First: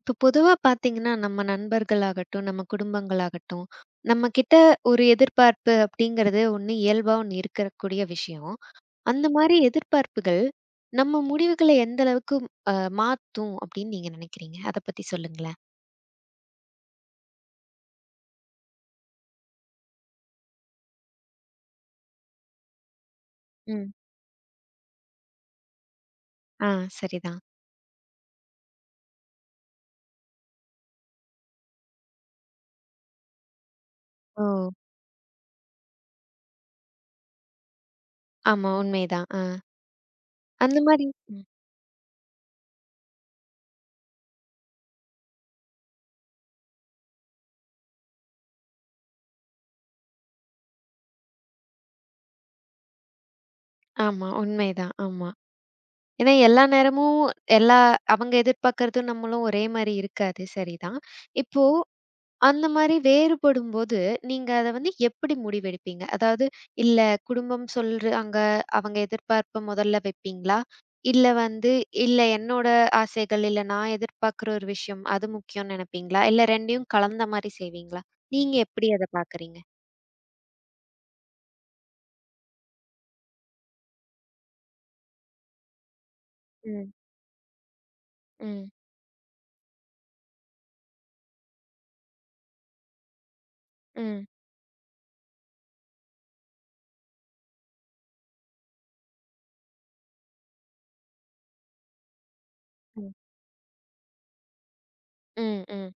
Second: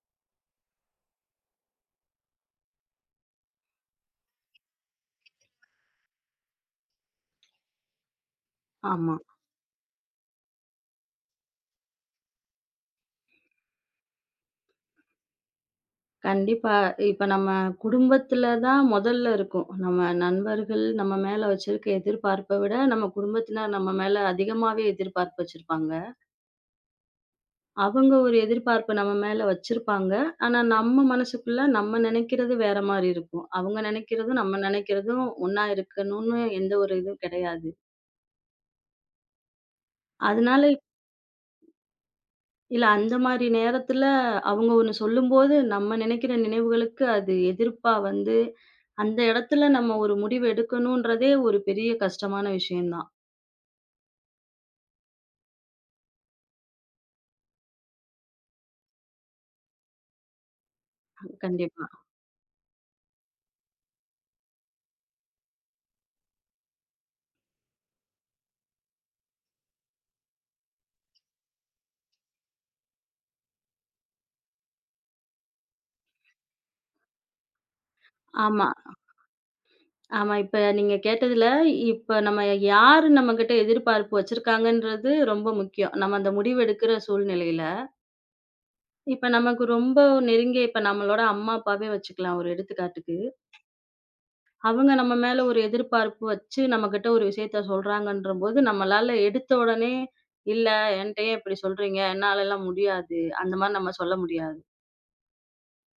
இப்போ பொதுவா பார்த்தீங்கன்னா, நம்ம நண்பர்களாகட்டும், நம்ம குடும்பங்களாகட்டும், நம்ம கிட்ட ஒரு எதிர்பார்ப்பு அப்படிங்கிறது ஒண்ணு இயல்பா ஒண்ணு இருக்கக்கூடிய விஷயம். ஆமா. அந்த மாரி எதிர்பார்ப்புகள் நம்ம முடிவுகள எந்த அளவுக்கு அ மாத்தும் அப்படின்னு நீங்க நினைக்கிறீங்க? அத பத்தி சொல்லுங்களேன். கண்டிப்பா. இப்ப நம்ம குடும்பத்துல தான் முதல்ல இருக்கும். நம்ம நண்பர்கள் நம்ம மேல வச்சிருக்க எதிர்பார்ப்ப விட, நம்ம குடும்பத்தினர் நம்ம ம். மேல அதிகமாவே எதிர்பார்ப்பு வச்சிருப்பாங்க. ஆ சரிதான். அவங்க ஒரு எதிர்பார்ப்பு நம்ம மேல வச்சிருப்பாங்க. ஆனா, நம்ம மனசுக்குள்ள நம்ம நெனைக்கிறது வேற மாரி இருக்கும். அவங்க நெனைக்கிறதும், ஓ! நம்ம நெனைக்கிறதும் ஒண்ணா இருக்கணும்னு எந்த ஒரு இதுவும் கிடையாது. ஆமா உண்மைதான். ஆ அதனால அந்த மாரி ம். இல்ல அந்த மாரி நேரத்துல அவங்க ஒண்ணு சொல்லும்போது, நம்ம நினைக்கிற நினைவுகளுக்கு அது எதிர்ப்பா வந்து, அந்த இடத்துல நம்ம ஒரு முடிவு எடுக்கணும்ன்றதே ஒரு பெரிய கஷ்டமான விஷயம் தான். ஆமா உண்மைதான். ஆமா. ஏன்னா எல்லா நேரமும் எல்லா அவங்க எதிர்பார்க்கறதும் நம்மளும் ஒரே மாரி இருக்காது. சரிதான். இப்போ கண்டிப்பா. அந்த மாரி வேறுபடும்போது, நீங்க அத வந்து எப்படி முடிவெடுப்பீங்க? அதாவது, இல்ல குடும்பம் சொல்றாங்க, அவங்க எதிர்பார்ப்ப முதல்ல வைப்பீங்களா? இல்ல வந்து, இல்ல என்னோட ஆசைகள், இல்ல நான் எதிர்பார்க்குற ஒரு விஷயம், அது முக்கியம்னு நெனைப்பீங்களா? இல்ல 2யும் கலந்த மாரி செய்வீங்களா? நீங்க ஆமா, எப்படி அத பார்க்குறீங்க? ஆமா. இப்ப நீங்க கேட்டதுல, இப்ப நம்ம யாரு நம்மகிட்ட எதிர்பார்ப்பு வச்சிருக்காங்கன்றது ரொம்ப முக்கியம். நம்ம அந்த முடிவு ம், எடுக்கிற சூழ்நிலையில. ம், இப்ப நமக்கு ரொம்ப நெருங்கிய இப்ப நம்மளோட அம்மா, அப்பாவே வச்சுக்கலாம் ஒரு எடுத்துக்காட்டுக்கு. ம், அவங்க நம்ம மேல ஒரு எதிர்பார்ப்பு வச்சு நம்மகிட்ட ஒரு விஷயத்த சொல்றாங்கன்றபோது, நம்மளால எடுத்த உடனே, "இல்ல என்ட்ட ஏன் இப்படி சொல்றீங்க? என்னாலலாம் ம், முடியாது." அந்த மாரி நம்ம சொல்ல முடியாது. ம், ம்.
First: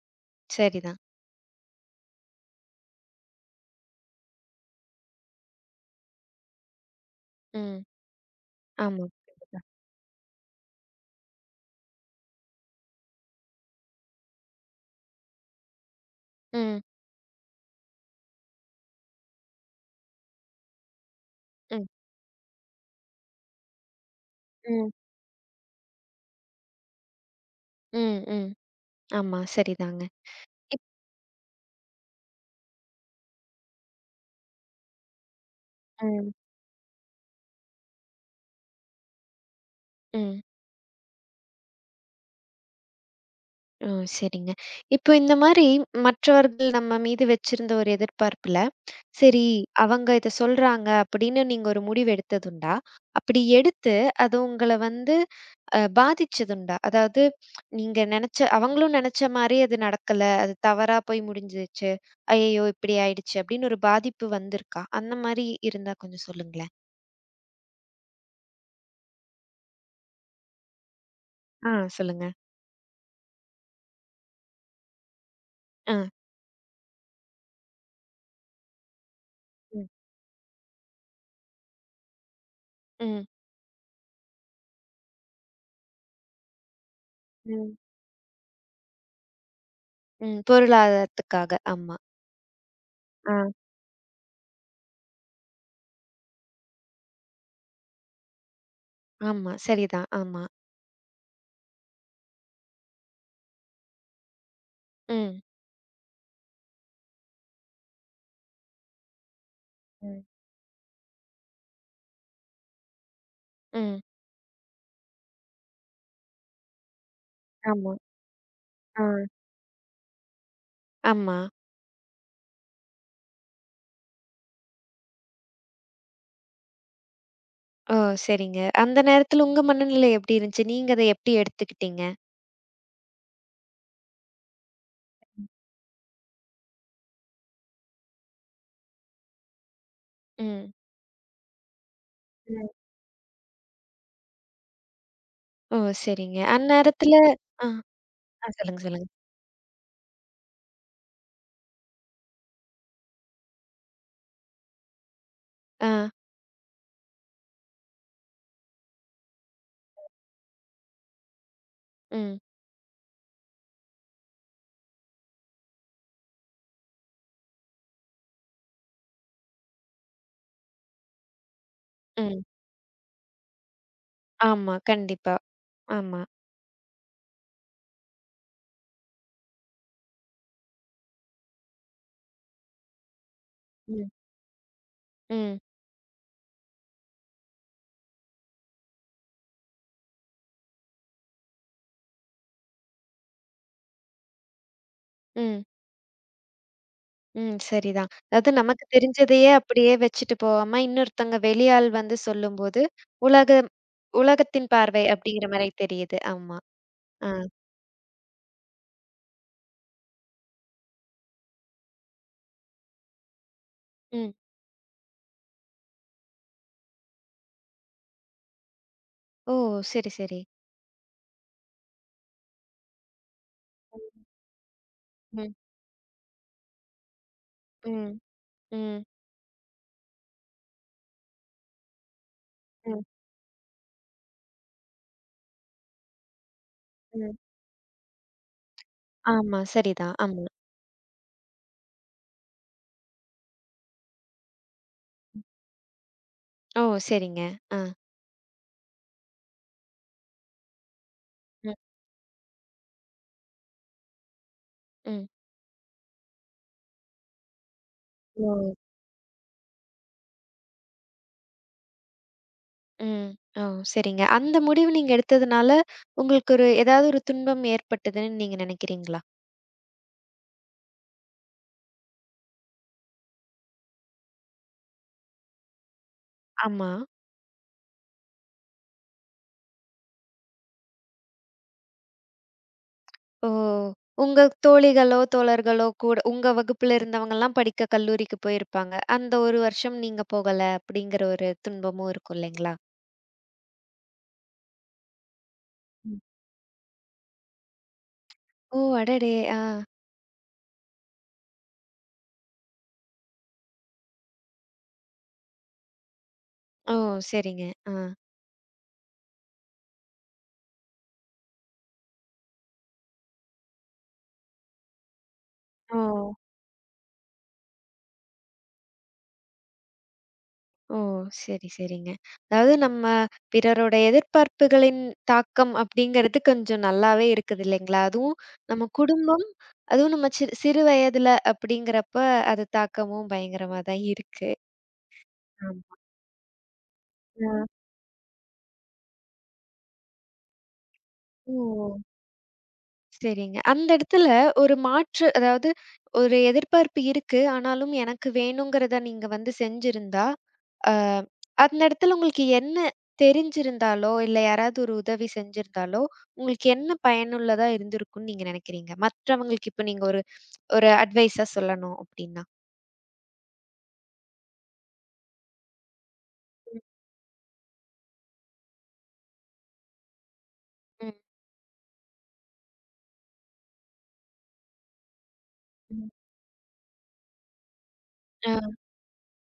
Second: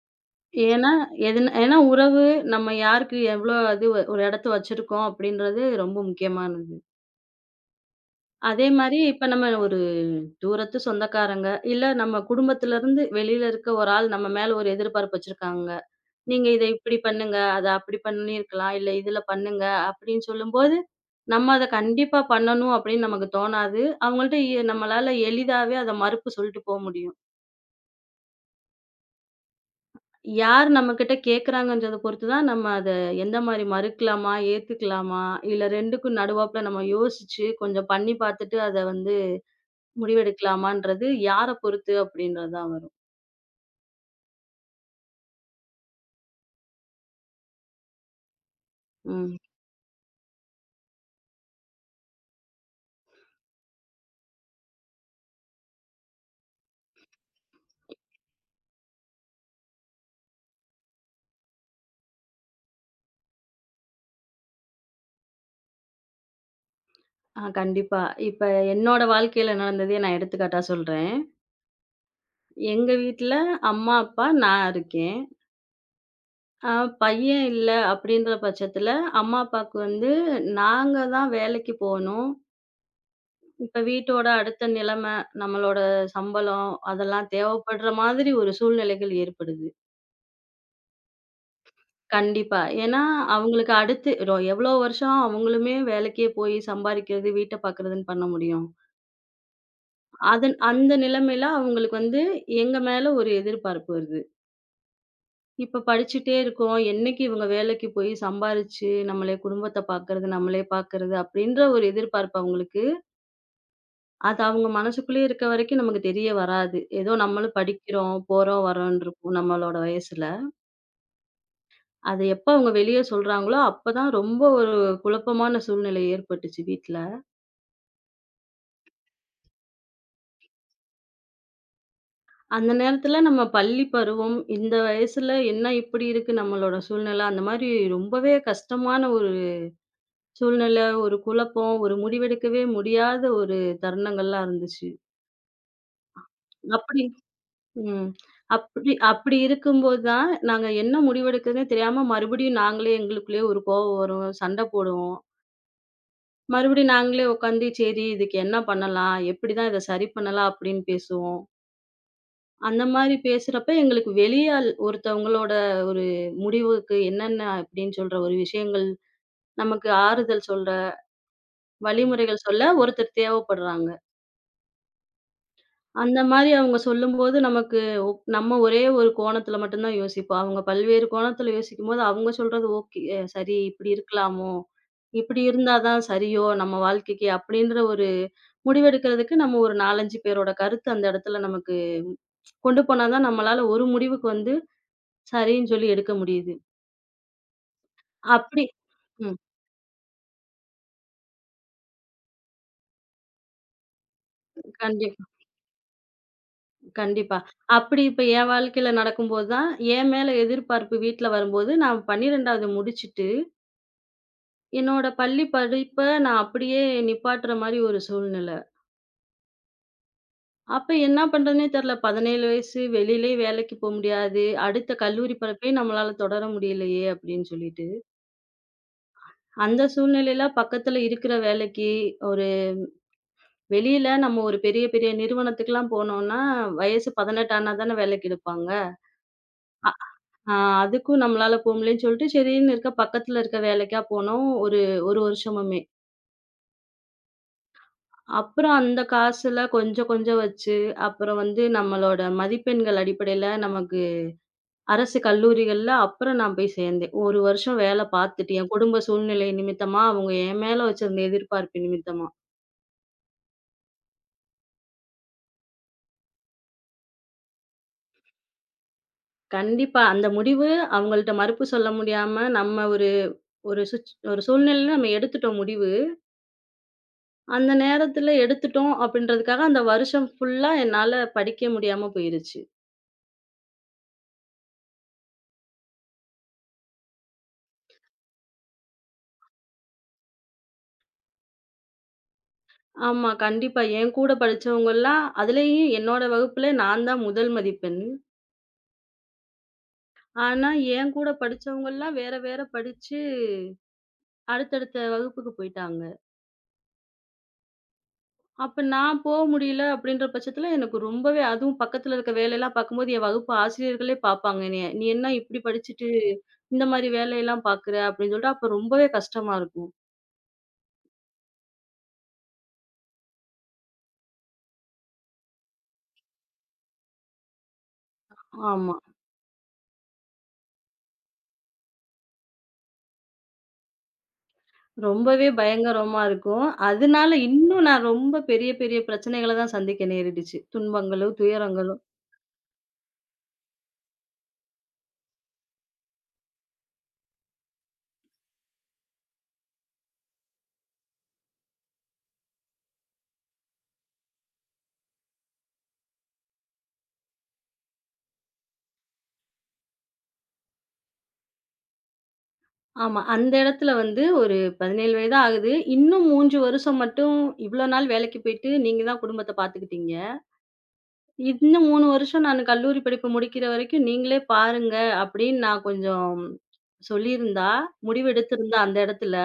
ஏன்னா, சரிதான். எதுனா ஏன்னா உறவு நம்ம யாருக்கு எவ்வளோ இது ஒரு இடத்த வச்சிருக்கோம் அப்படின்றது ரொம்ப முக்கியமானது. ம். அதே மாரி ஆமா. இப்ப நம்ம கண்டிப்பா. ஒரு தூரத்து சொந்தக்காரங்க, இல்ல நம்ம குடும்பத்திலருந்து வெளியில இருக்க ஒரு ஆள் நம்ம மேல ஒரு எதிர்பார்ப்பு வச்சிருக்காங்க. நீங்க இத ம், இப்படி பண்ணுங்க. அத அப்படி பண்ணியிருக்கலாம். இல்ல இதுல பண்ணுங்க அப்படின்னு சொல்லும்போது, நம்ம அத ம், கண்டிப்பா பண்ணணும் அப்படின்னு நமக்கு தோணாது. அவங்கள்ட்ட ம், நம்மளால எளிதாவே அத மறுப்பு சொல்லிட்டு போ முடியும். ம், ம். ஆமா, சரிதாங்க. யார் இப் நம்மகிட்ட கேட்கறாங்கன்றத பொறுத்து தான் நம்ம அத எந்த மாரி மறுக்கலாமா, ஏத்துக்கலாமா, இல்ல 2க்கும் ம், நடுவாப்புல நம்ம யோசிச்சு கொஞ்சம் பண்ணி பார்த்துட்டு அத வந்து ம். முடிவெடுக்கலாமான்றது யார பொறுத்து அப்படின்றது தான் வரும். ஓ! சரிங்க. இப்போ இந்த மாரி மற்றவர்கள் நம்ம மீது வச்சிருந்த ஒரு எதிர்பார்ப்புல, ம். சரி அவங்க இத சொல்றாங்க அப்படின்னு நீங்க ஒரு முடிவு எடுத்ததுண்டா? அப்படி எடுத்து அது உங்கள வந்து பாதிச்சதுண்டா? அதாவது நீங்க நெனச்ச அவங்களும் நெனச்ச மாரி அது நடக்கல. அது தவறா போய் முடிஞ்சிருச்சு. ஐயய்யோ! இப்படி ஆயிடுச்சு அப்படின்னு ஒரு பாதிப்பு வந்திருக்கா? அந்த மாரி இருந்தா கொஞ்சம் சொல்லுங்களேன். ஆ கண்டிப்பா. இப்ப என்னோட வாழ்க்கையில நடந்ததே நான் எடுத்துக்காட்டா சொல்றேன். ஆ சொல்லுங்க. எங்க வீட்ல அம்மா, அப்பா, நான் இருக்கேன். ஆ. அ பையன் இல்ல அப்படின்ற பட்சத்துல, அம்மா, அப்பாவுக்கு ம். வந்து நாங்க தான் வேலைக்கு போணும். ம். இப்ப வீட்டோட அடுத்த நிலைமை, நம்மளோட சம்பளம் அதெல்லாம் ம். தேவைப்படுற மாதிரி ஒரு சூழ்நிலைகள் ஏற்படுது. ம். பொருளாதாரத்துக்காக. ஆமா. கண்டிப்பா. ஏன்னா, ஆ. அவங்களுக்கு அடுத்து எவ்வளோ வருஷம் அவங்களுமே வேலைக்கே போய் சம்பாரிக்கிறது, வீட்ட பார்க்கறதுன்னு பண்ண முடியும். ஆமா. சரிதான். ஆமா. அதன் அந்த நிலைமையில அவங்களுக்கு வந்து எங்க மேல ஒரு எதிர்பார்ப்பு வருது. ம். இப்ப படிச்சுட்டே இருக்கோம். என்னைக்கு இவங்க வேலைக்கு போய் சம்பாரிச்சு, நம்மளே குடும்பத்த ம். பார்க்கறது, நம்மளே பார்க்கறது அப்படின்ற ஒரு எதிர்பார்ப்பு அவங்களுக்கு. ம். அது அவங்க மனசுக்குள்ளேயே இருக்க வரைக்கும் நமக்கு தெரிய வராது. ஏதோ நம்மளும் ஆமா. படிக்கிறோம், போறோம், வரோம்ன்னு ஆ. இருக்கும் நம்மளோட வயசுல. ஆமா. அத எப்ப அவங்க வெளிய சொல்றாங்களோ, அப்பதான் ரொம்ப ஒரு குழப்பமான சூழ்நிலை ஏற்பட்டுச்சு வீட்ல. ஓ! சரிங்க. அந்த நேரத்துல உங்க மனநிலை எப்படி இருந்துச்சு? நீங்க அத எப்படி எடுத்துக்கிட்டீங்க? அந்த நேரத்துல நம்ம பள்ளி பருவம், இந்த வயசுல என்ன இப்படி இருக்கு நம்மளோட சூழ்நிலை, அந்த மாரி ரொம்பவே கஷ்டமான ஒரு ம். சூழ்நிலை, ஒரு குழப்பம், ஒரு முடிவெடுக்கவே ம். முடியாத ஒரு தருணங்கள்லாம் இருந்துச்சு. ஓ! சரிங்க. அப்படி அந்நேரத்துல இப்போ ஆ, ம். ஆ சொல்லுங்க, அப்படி சொல்லுங்க. அப்படி இருக்கும்போது தான், நாங்க என்ன முடிவெடுக்குறதுன்னே தெரியாம மறுபடியும் நாங்களே எங்களுக்குள்ளேயே ஒரு கோவம் வரும், சண்டை போடுவோம். ஆ, மறுபடியும் நாங்களே உட்காந்து, சரி இதுக்கு என்ன பண்ணலாம்? எப்படிதான் இத சரி பண்ணலாம்? அப்படின்னு பேசுவோம். ம், அந்த மாரி பேசுறப்ப எங்களுக்கு வெளியாள் ஒருத்தவங்களோட ஒரு முடிவுக்கு என்னென்ன அப்படின்னு சொல்ற ஒரு விஷயங்கள், நமக்கு ஆறுதல் சொல்ற வழிமுறைகள் ம். சொல்ல ஒருத்தர் தேவைப்படுறாங்க. ஆமா, கண்டிப்பா. அந்த ஆமா. மாரி அவங்க சொல்லும்போது நமக்கு நம்ம ஒரே ஒரு கோணத்துல மட்டும் தான் யோசிப்போம். அவங்க பல்வேறு கோணத்துல யோசிக்கும்போது, அவங்க சொல்றது ஓகே சரி இப்படி ம். இருக்கலாமோ! இப்படி ம், இருந்தா தான் சரியோ! நம்ம வாழ்க்கைக்கு அப்படின்ற ஒரு முடிவெடுக்கிறதுக்கு நம்ம ஒரு 4, 5 பேரோட கருத்து அந்த இடத்துல நமக்கு கொண்டு போனா தான் நம்மளால ஒரு முடிவுக்கு வந்து ம், சரின்னு சொல்லி எடுக்க முடியுது. ம். சரிதான். அதாவது அப்படி நமக்கு ம். தெரிஞ்சதையே அப்படியே வச்சுட்டு போகாம, இன்னொருத்தங்க வெளியாள் வந்து சொல்லும்போது, உலகம் உலகத்தின் பார்வை கண்டிப்பா, அப்படிங்கிற மாரி தெரியுது. ஆமா. ஆ, கண்டிப்பா. அப்படி இப்ப என் வாழ்க்கையில நடக்கும்போது தான், என் மேல எதிர்பார்ப்பு வீட்ல வரும்போது, நான் 12வது முடிச்சுட்டு ம். என்னோட பள்ளி படிப்ப நான் அப்படியே நிப்பாட்டுற மாரி ஒரு சூழ்நிலை. ஓ! சரி, சரி. அப்ப என்ன பண்றதுன்னே தெரியல. 17 வயசு வெளியிலயும் வேலைக்கு போ ம். முடியாது. அடுத்த கல்லூரி ம், படிப்பையும் நம்மளால தொடர முடியலையே அப்படின்னு சொல்லிட்டு. ம். ம். அந்த சூழ்நிலையில பக்கத்துல இருக்கிற வேலைக்கு ஒரு ம். வெளியில நம்ம ஒரு பெரிய பெரிய நிறுவனத்துக்குலாம் போனோம்னா, வயசு ம். 18 ஆனா தானே வேலைக்கு எடுப்பாங்க. ஆமா. சரிதான். ஆமா. ஆ அதுக்கும் நம்மளால போ முடியலன்னு சொல்லிட்டு சரின்னு இருக்க பக்கத்துல இருக்க வேலைக்கா போனோம். ஒரு 1 வருஷமுமே. ஓ! சரிங்க. ஆ. அப்புறம் அந்த காசுல கொஞ்சம் கொஞ்சம் வச்சு, அப்புறம் வந்து ம். நம்மளோட மதிப்பெண்கள் அடிப்படையில நமக்கு அரசு ம். கல்லூரிகள்ல அப்புறம் நான் போய் சேர்ந்தேன். 1 வருஷம் வேலை ஓ! பார்த்துட்டு, என் குடும்ப சூழ்நிலை நிமித்தமா, அவங்க என் மேல வச்சிருந்த எதிர்பார்ப்பு நிமித்தமா. ம். ஓ! சரிங்க. அந்த முடிவு நீங்க எடுத்ததுனால, உங்களுக்கு ஒரு ஏதாவது ஒரு துன்பம் ஏற்பட்டதுன்னு நீங்க நினைக்கிறீங்களா? கண்டிப்பா அந்த முடிவு அவங்கள்ட்ட மறுப்பு சொல்ல முடியாம, நம்ம ஒரு ஒரு சுச் ஒரு சூழ்நிலையில நம்ம எடுத்துட்டோம் முடிவு. ஆமா. அந்த நேரத்துல எடுத்துட்டோம் அப்படின்றதுக்காக, அந்த வருஷம் ஃபுல்லா என்னால படிக்க முடியாம போயிருச்சு. ஓ! உங்க தோழிகளோ, தோழர்களோ கூட உங்க வகுப்புல இருந்தவங்கலாம் படிக்க கல்லூரிக்கு போயிருப்பாங்க. அந்த 1 வருஷம் நீங்க போகல அப்படிங்கிற ஒரு துன்பமும் இருக்கும் இல்லைங்களா? ஆமா. கண்டிப்பா. என் கூட படிச்சவங்கலாம் அதுலயும் என்னோட ம். வகுப்புல நான் தான் முதல் மதிப்பெண். ஓ! அடடே! ஆ. ஆனா, என் கூட படிச்சவங்கலாம் வேற வேற படிச்சு அடுத்தடுத்த வகுப்புக்கு போயிட்டாங்க. ஓ! சரிங்க. ஆ. அப்ப நான் போ முடியல அப்படின்ற பட்சத்துல எனக்கு ரொம்பவே அதுவும் பக்கத்துல இருக்க வேலையெல்லாம் பார்க்கும்போது என் வகுப்பு ஆசிரியர்களே பார்ப்பாங்க என்னைய. "நீ என்ன இப்படி ஓ! படிச்சுட்டு இந்த மாரி வேலையெல்லாம் பார்க்குற?" அப்படின்னு சொல்லிட்டு அப்ப ரொம்பவே கஷ்டமா இருக்கும். ஓ! சரி, சரிங்க. அதாவது நம்ம பிறரோட எதிர்பார்ப்புகளின் தாக்கம் அப்படிங்கிறது கொஞ்சம் நல்லாவே இருக்குது இல்லைங்களா? அதுவும் நம்ம ஆமா. குடும்பம், அதுவும் நம்ம சிறு வயதுல அப்படிங்கிறப்ப அது தாக்கமும் பயங்கரமா தான் இருக்கு. ரொம்பவே ஆம். பயங்கரமா இருக்கும். அதனால ஆ. இன்னும் நான் ரொம்ப பெரிய பெரிய பிரச்சனைகள தான் சந்திக்க நேரிடுச்சு. துன்பங்களும், துயரங்களும். ஓ! சரிங்க. அந்த இடத்துல ஒரு மாற்று அதாவது ஒரு எதிர்பார்ப்பு இருக்கு. ஆனாலும் எனக்கு வேணுங்கிறத நீங்க வந்து செஞ்சிருந்தா, அ அந்த இடத்துல உங்களுக்கு என்ன தெரிஞ்சிருந்தாலோ, இல்ல யாராவது ஒரு உதவி செஞ்சிருந்தாலோ, உங்களுக்கு என்ன பயனுள்ளதா இருந்திருக்கும்னு நீங்க நினைக்கிறீங்க? மற்றவங்களுக்கு இப்ப நீங்க ஒரு ஒரு அட்வைஸா சொல்லணும் அப்டின்னா? ஆமா. அந்த இடத்துல வந்து ஒரு 17 வயதா ஆகுது. இன்னும் 3 வருஷம் மட்டும் இவ்ளோ நாள் வேலைக்கு போயிட்டு நீங்க தான் குடும்பத்த பார்த்துக்கிட்டீங்க. ம், ம், இன்னும் 3 வருஷம் நான் கல்லூரி படிப்பு முடிக்கிற வரைக்கும் நீங்களே பாருங்க அப்படின்னு நான் ம். கொஞ்சம் சொல்லியிருந்தா, ஆ, முடிவெடுத்திருந்தா அந்த இடத்துல,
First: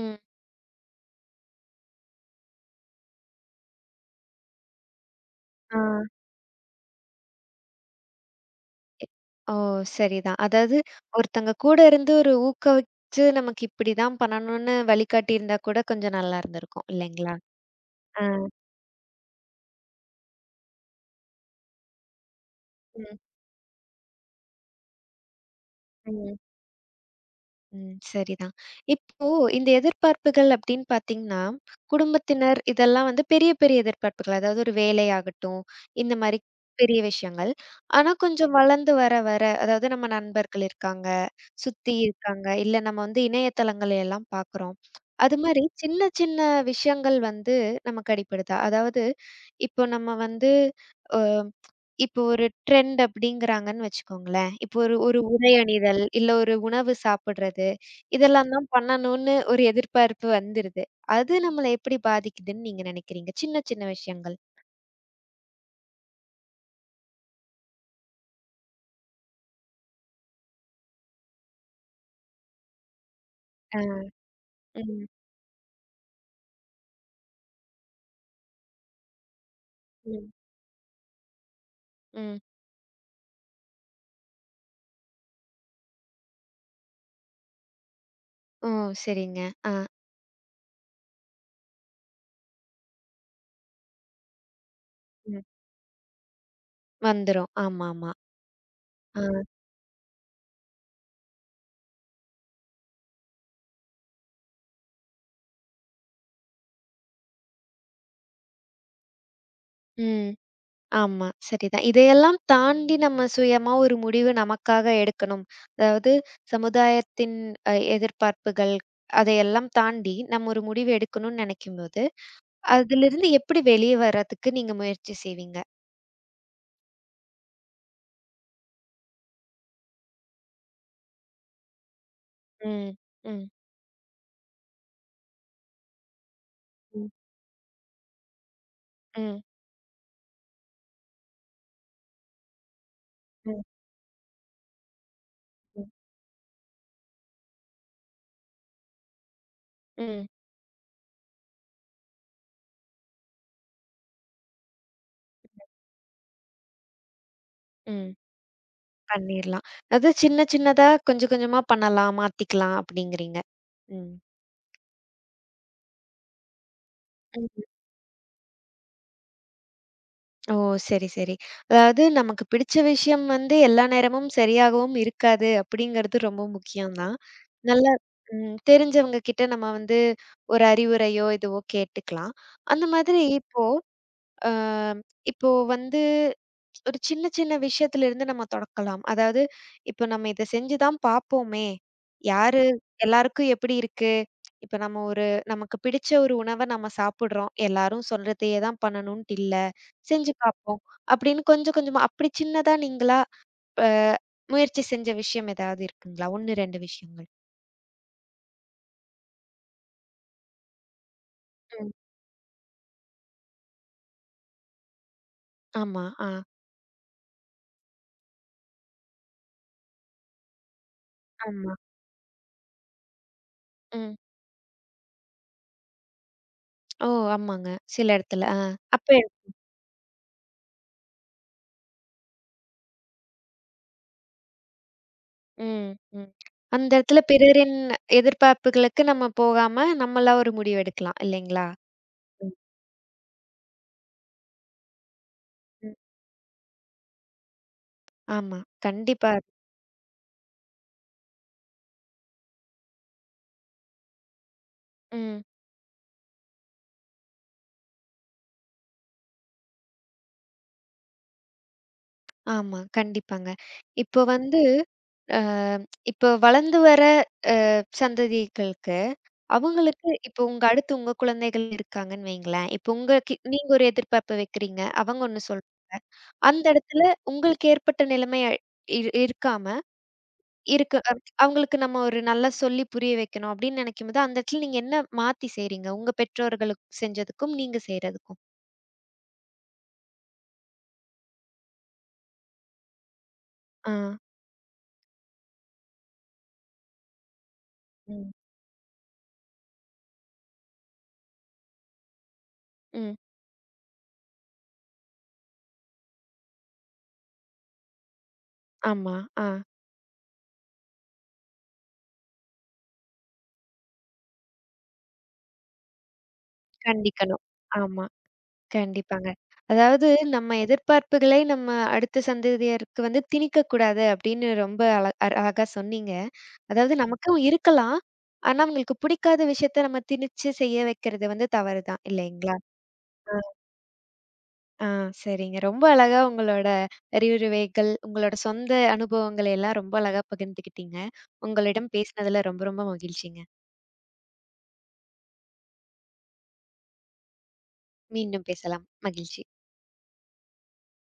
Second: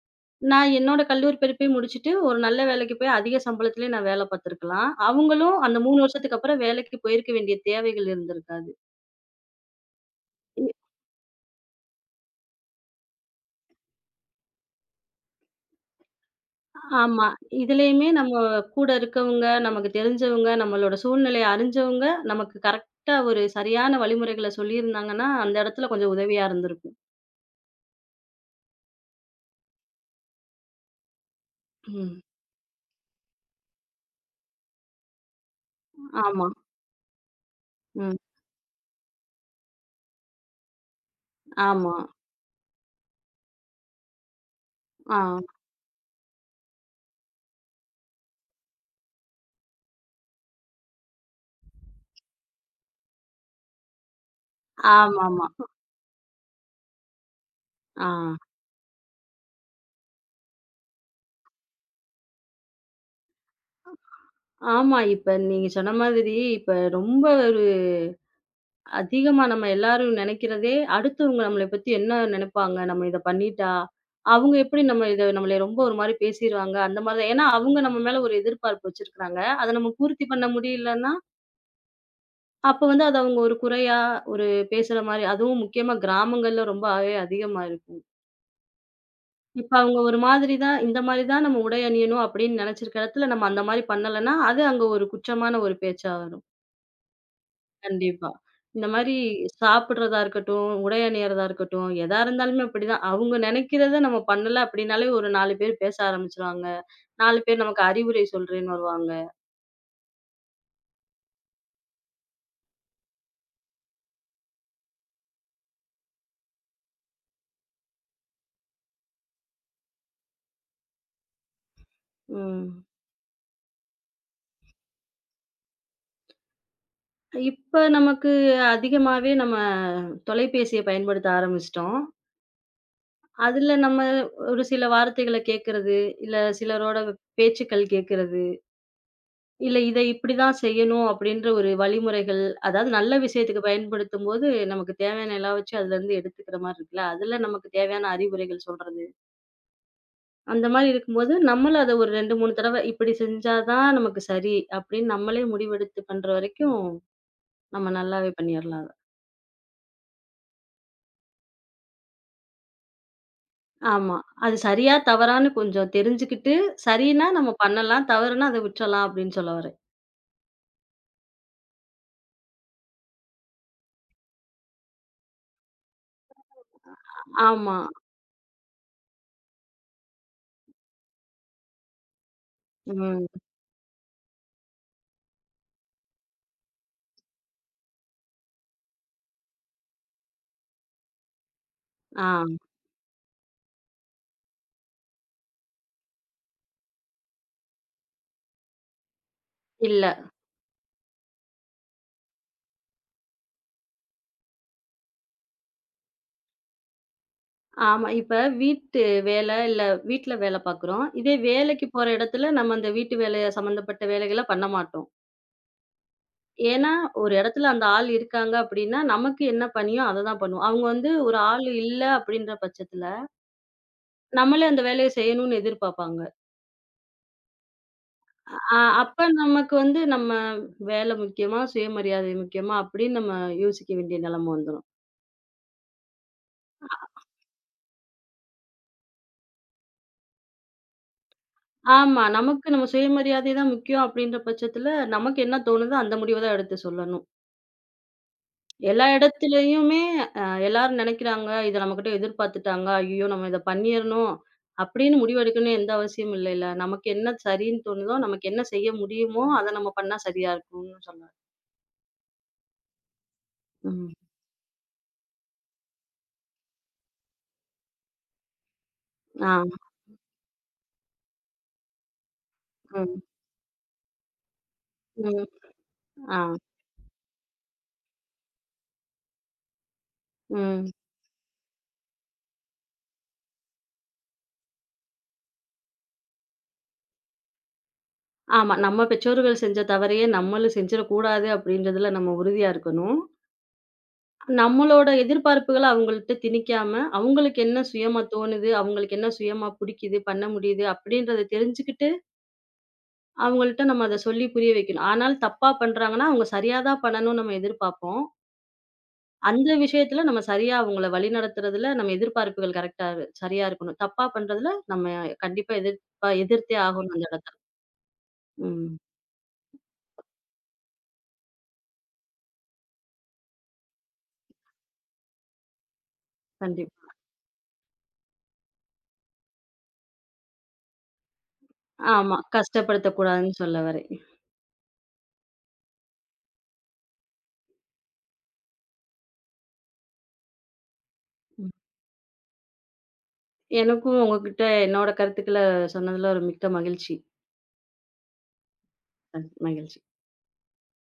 ம். நான் என்னோட கல்லூரி படிப்பையும் முடிச்சுட்டு ஒரு நல்ல வேலைக்கு போய் அதிக சம்பளத்திலே நான் வேலை பார்த்திருக்கலாம். அவங்களும் ஆ. அந்த 3 வருஷத்துக்கு அப்புறம் வேலைக்கு போயிருக்க வேண்டிய தேவைகள் இருந்திருக்காது. எ ஓ! சரிதான். அதாவது ஒருத்தங்க கூட இருந்து ஒரு ஊக்குவிச்சு நமக்கு இப்டிதான் பண்ணணும்னு வழிகாட்டியிருந்தா கூட கொஞ்சம் நல்லா இருந்திருக்கும் ஆமா. இல்லைங்களா? இதுலயுமே ஆ. நம்ம கூட இருக்கவங்க, நமக்கு தெரிஞ்சவங்க, நம்மளோட சூழ்நிலைய அறிஞ்சவங்க, நமக்கு கரெக்ட்டா ம். ஒரு சரியான வழிமுறைகள சொல்லியிருந்தாங்கன்னா, அந்த இடத்துல ம், கொஞ்சம் ம். உதவியா இருந்திருக்கும். ம். சரிதான். இப்போ இந்த எதிர்பார்ப்புகள் அப்படின்னு பார்த்தீங்கன்னா, ம். குடும்பத்தினர் இதெல்லாம் வந்து பெரிய, பெரிய எதிர்பார்ப்புகள். அதாவது ஒரு வேலையாகட்டும், இந்த மாரி ஆமா. பெரிய விஷயங்கள். ஆனா ம். கொஞ்சம் வளர்ந்து வர, வர அதாவது நம்ம நண்பர்கள் இருக்காங்க, சுத்தி ஆமா. இருக்காங்க, இல்ல நம்ம வந்து இணையதளங்களை எல்லாம் பார்க்குறோம். ஆ. அது மாரி சின்ன, சின்ன விஷயங்கள் வந்து நமக்கு அடிபடுதா? அதாவது இப்போ நம்ம வந்து அ இப்போ ஒரு ட்ரெண்ட் அப்படிங்கிறாங்கன்னு வச்சுக்கோங்களேன். இப்போ ஒரு ஒரு ஆமாமா. உடை அணிதல், இல்ல ஒரு உணவு சாப்பிடுறது, ஆ. இதெல்லாம் தான் பண்ணணும்னு ஒரு எதிர்பார்ப்பு வந்துருது. அது நம்மள எப்படி பாதிக்குதுன்னு நீங்க நினைக்கிறீங்க? சின்ன சின்ன விஷயங்கள். ஆமா. இப்ப நீங்க சொன்ன மாதிரி இப்ப ரொம்ப அதிகமா நம்ம எல்லாரும் நெனைக்கிறதே, அடுத்தவங்க நம்மள பத்தி என்ன நெனைப்பாங்க? நம்ம இத பண்ணிட்டா, ஆ. அவங்க எப்படி ம். நம்ம இத நம்மள ரொம்ப ஒரு மாரி பேசிருவாங்க. அந்த மாரி தான். ஏன்னா, அவங்க நம்ம மேல ஒரு எதிர்பார்ப்பு வச்சிருக்காங்க. அத நம்ம பூர்த்தி ம். பண்ண முடியலன்னா, ம். அப்ப வந்து அது அவங்க ஒரு குறையா, ஒரு பேசுற மாரி அதுவும் முக்கியமா கிராமங்கள்ல ரொம்பவே அதிகமா இருக்கும். ஓ! சரிங்க. இப்ப ஆ. அவங்க ஒரு மாதிரி தான் இந்த மாரி தான் நம்ம உடை அணியணும் அப்படின்னு நெனைச்சிருக்க இடத்துல, நம்ம அந்த மாரி பண்ணலன்னா, அது அங்க ஒரு ம். குற்றமான ஒரு பேச்சா வரும். வந்துரும். ஆமாமா. கண்டிப்பா. இந்த மாரி ஆ. சாப்பிடுறதா இருக்கட்டும், உடை அணியறதா இருக்கட்டும், எதா இருந்தாலுமே அப்படிதான். அவங்க நெனைக்கிறத நம்ம பண்ணல அப்படின்னாலே ஒரு 4 பேர் பேச ஆரம்பிச்சுருவாங்க. 4 பேர் நமக்கு அறிவுரை சொல்றேன்னு வருவாங்க. ம். ஆமா, சரிதான். இதையெல்லாம் தாண்டி நம்ம சுயமா ஒரு முடிவு நமக்காக எடுக்கணும். அதாவது சமுதாயத்தின் எதிர்பார்ப்புகள் அதையெல்லாம் தாண்டி நம்ம ஒரு முடிவு எடுக்கணும்னு நினைக்கும்போது, ம். அதிலிருந்து எப்படி வெளிய வர்றதுக்கு நீங்க முயற்சி செய்வீங்க? இப்ப நமக்கு அதிகமாவே நம்ம தொலைபேசிய பயன்படுத்த ஆரம்பிச்சுட்டோம். ம், ம், அதுல நம்ம ஒரு சில வார்த்தைகள கேட்கறது, இல்ல சிலரோட ம். பேச்சுக்கள் கேட்கறது, ம், இல்ல இத இப்படிதான் செய்யணும் அப்படின்ற ஒரு வழிமுறைகள், அதாவது நல்ல ம், விஷயத்துக்கு பயன்படுத்தும்போது, நமக்கு தேவையான எல்லாம் வச்சு ம். அதுலருந்து எடுத்துக்கிற மாரி இருக்குல்ல. அதுல நமக்கு தேவையான அறிவுரைகள் சொல்றது. ம், அந்த மாரி இருக்கும்போது, நம்மளும் அத ஒரு 2, 3 தடவ இப்படி செஞ்சா தான் நமக்கு சரி, அப்படின்னு நம்மளே முடிவெடுத்து பண்ற வரைக்கும், நம்ம ம். நல்லாவே பண்ணிறலாம் அத. பண்ணிரலாம். அது சின்ன சின்னதா கொஞ்சம் கொஞ்சமா பண்ணலாம், மாத்திக்கலாம் அப்படிங்கிறீங்க. ம். ஆமா. அது சரியா, தவறான்னு கொஞ்சம் தெரிஞ்சுக்கிட்டு, சரின்னா நம்ம பண்ணலாம், தவறுனா அத விட்டுறலாம் அப்படின்னு சொல்ல வரேன். ஓ! சரி, சரி. அதாவது நமக்கு பிடிச்ச விஷயம் வந்து எல்லா நேரமும் சரியாகவும் இருக்காது அப்படிங்கிறது ரொம்ப முக்கியம் தான். ஆமா. நல்லா தெரிஞ்சவங்க கிட்ட நம்ம வந்து ஒரு அறிவுரையோ, இதுவோ கேட்டுக்கலாம். அந்த மாதிரி ம். இப்போ ஆ, இப்போ வந்து ஒரு சின்ன சின்ன விஷயத்துல இருந்து நம்ம தொடக்கலாம். அதாவது இப்போ நம்ம இத செஞ்சு தான் பார்ப்போமே! ஆ. யாரு எல்லாருக்கும் எப்படி இருக்கு? இப்ப நம்ம ஒரு நமக்கு பிடிச்ச ஒரு உணவ நம்ம சாப்பிடுறோம். எல்லாரும் சொல்றதையே தான் பண்ணணுன்ட்டு இல்ல. இல்ல. செஞ்சு பார்ப்போம். அப்படின்னு கொஞ்சம் கொஞ்சமா அப்படி சின்னதா நீங்களா அ முயற்சி செஞ்ச விஷயம் ஏதாவது இருக்குங்களா? 1, 2 விஷயங்கள். ஆமா. இப்ப வீட்டு வேல, இல்ல வீட்ல வேல பார்க்குறோம். இதே வேலைக்கு ம். போற இடத்துல நம்ம அந்த வீட்டு வேலைய சம்மந்தப்பட்ட வேலைகள பண்ண மாட்டோம். ஆமா. ஆ. ஏன்னா, ஒரு இடத்துல அந்த ஆள் இருக்காங்க அப்படின்னா, நமக்கு என்ன பணியோ அத தான் பண்ணுவோம். அவங்க வந்து ஒரு ஆள் ஆமா. இல்ல அப்படின்ற பட்சத்துல, ம். நம்மளே அந்த வேலைய செய்யணும்னு எதிர்பார்ப்பாங்க. ஓ! ஆமாங்க. சில இடத்துல. ஆ. அ அப்ப அப்ப நமக்கு வந்து நம்ம வேல முக்கியமா, சுயமரியாதை முக்கியமா அப்படின்னு நம்ம யோசிக்க வேண்டிய நிலைம வந்துரும். ம், ம். அந்த இடத்துல பிறரின் எதிர்பார்ப்புகளுக்கு நம்ம போகாம, நம்மளா ஒரு முடிவு எடுக்கலாம் இல்லைங்களா? ஆமா. ம். நமக்கு நம்ம சுயமரியாதை தான் முக்கியம் அப்படின்ற பட்சத்துல, நமக்கு என்ன ம். தோணுதோ அந்த முடிவ தான் எடுத்து சொல்லணும். ஆமா. எல்லா கண்டிப்பா. இடத்துலயுமே எல்லாரும் நினைக்கிறாங்க, இத நம்மகிட்ட எதிர்பார்த்துட்டாங்க. ஐயய்யோ! நம்ம இத பண்ணிறணும் அப்படின்னு ம். முடிவெடுக்கணும்னு எந்த அவசியமும் இல்லைல்ல. நமக்கு என்ன சரின்னு தோணுதோ, நமக்கு என்ன செய்ய முடியுமோ, அத நம்ம பண்ணா சரியா இருக்கும்னு சொன்னாரு. ஆமா. கண்டிப்பாங்க. ம். இப்போ வந்து அ இப்போ வளர்ந்து வர சந்ததிகளுக்கு, ஆ. அவங்களுக்கு இப்போ உங்க அடுத்து உங்க குழந்தைகள் இருக்காங்கன்னு வைங்களேன். இப்போ உங்க ம். நீங்க ஒரு எதிர்பார்ப்பு வைக்கிறீங்க. அவங்க ஒண்ணு ம். சொல்றாங்க. ஆ. அந்த இடத்துல உங்களுக்கு ஏற்பட்ட நிலைமை இருக்காம ம். இருக்கு. அவங்களுக்கு நம்ம ஒரு நல்லா சொல்லி புரிய வைக்கணும் அப்படின்னு நினைக்கும்போது, அந்த இடத்துல நீங்க என்ன மாத்தி செய்றீங்க? உங்க பெற்றோர்களுக்கு செஞ்சதுக்கும், நீங்க செய்றதுக்கும். ஆமா. நம்ம பெற்றோர்கள் செஞ்ச தவறையே நம்மளும் செஞ்சிடக்கூடாது அப்படின்றதுல நம்ம உறுதியா இருக்கணும். ஆ. நம்மளோட எதிர்பார்ப்புகள அவங்கள்ட்ட திணிக்காம, அவங்களுக்கு என்ன சுயமா ம். தோணுது, அவங்களுக்கு என்ன சுயமா புடிக்குது, பண்ண முடியுது அப்படின்றத தெரிஞ்சுக்கிட்டு ம். அவங்கள்ட்ட நம்ம அத சொல்லி புரிய வைக்கணும். ஆனால் தப்பா பண்றாங்கன்னா, அவங்க சரியா தான் பண்ணணும்னு நம்ம எதிர்பார்ப்போம். ஆமா. ஆ. அந்த விஷயத்துல நம்ம சரியா அவங்கள வழிநடத்துறதுல நம்ம எதிர்பார்ப்புகள் கரெக்ட்டா சரியா இருக்கணும். தப்பா பண்றதுல நம்ம கண்டிப்பா எதிர்ப்பா எதிர்த்தே ஆகணும் அந்த கண்டிக்கணும். இடத்துல. ஆமா. ம். கண்டிப்பாங்க. அதாவது நம்ம எதிர்பார்ப்புகளை நம்ம அடுத்த சந்ததியருக்கு வந்து திணிக்கக்கூடாது அப்படின்னு ரொம்ப அழகா சொன்னீங்க. அதாவது ம். கண்டிப்பா. நமக்கும் இருக்கலாம். ஆனா, அவங்களுக்கு பிடிக்காத விஷயத்த நம்ம திணிச்சு செய்ய வைக்கிறது வந்து தவறு தான் ஆமா. இல்லைங்களா? கஷ்டப்படுத்தக்கூடாதுன்னு சொல்ல வரேன். ஆ சரிங்க. ரொம்ப அழகா உங்களோட அறிவுரைகள், உங்களோட சொந்த அனுபவங்களை எல்லாம் ரொம்ப அழகா பகிர்ந்துக்கிட்டீங்க. ம். உங்களிடம் பேசினதுல ரொம்ப ரொம்ப மகிழ்ச்சிங்க. எனக்கும் உங்ககிட்ட என்னோட கருத்துக்கள சொன்னதுல ஒரு மிக்க மகிழ்ச்சி. மீண்டும் பேசலாம். அ மகிழ்ச்சி. மகிழ்ச்சி.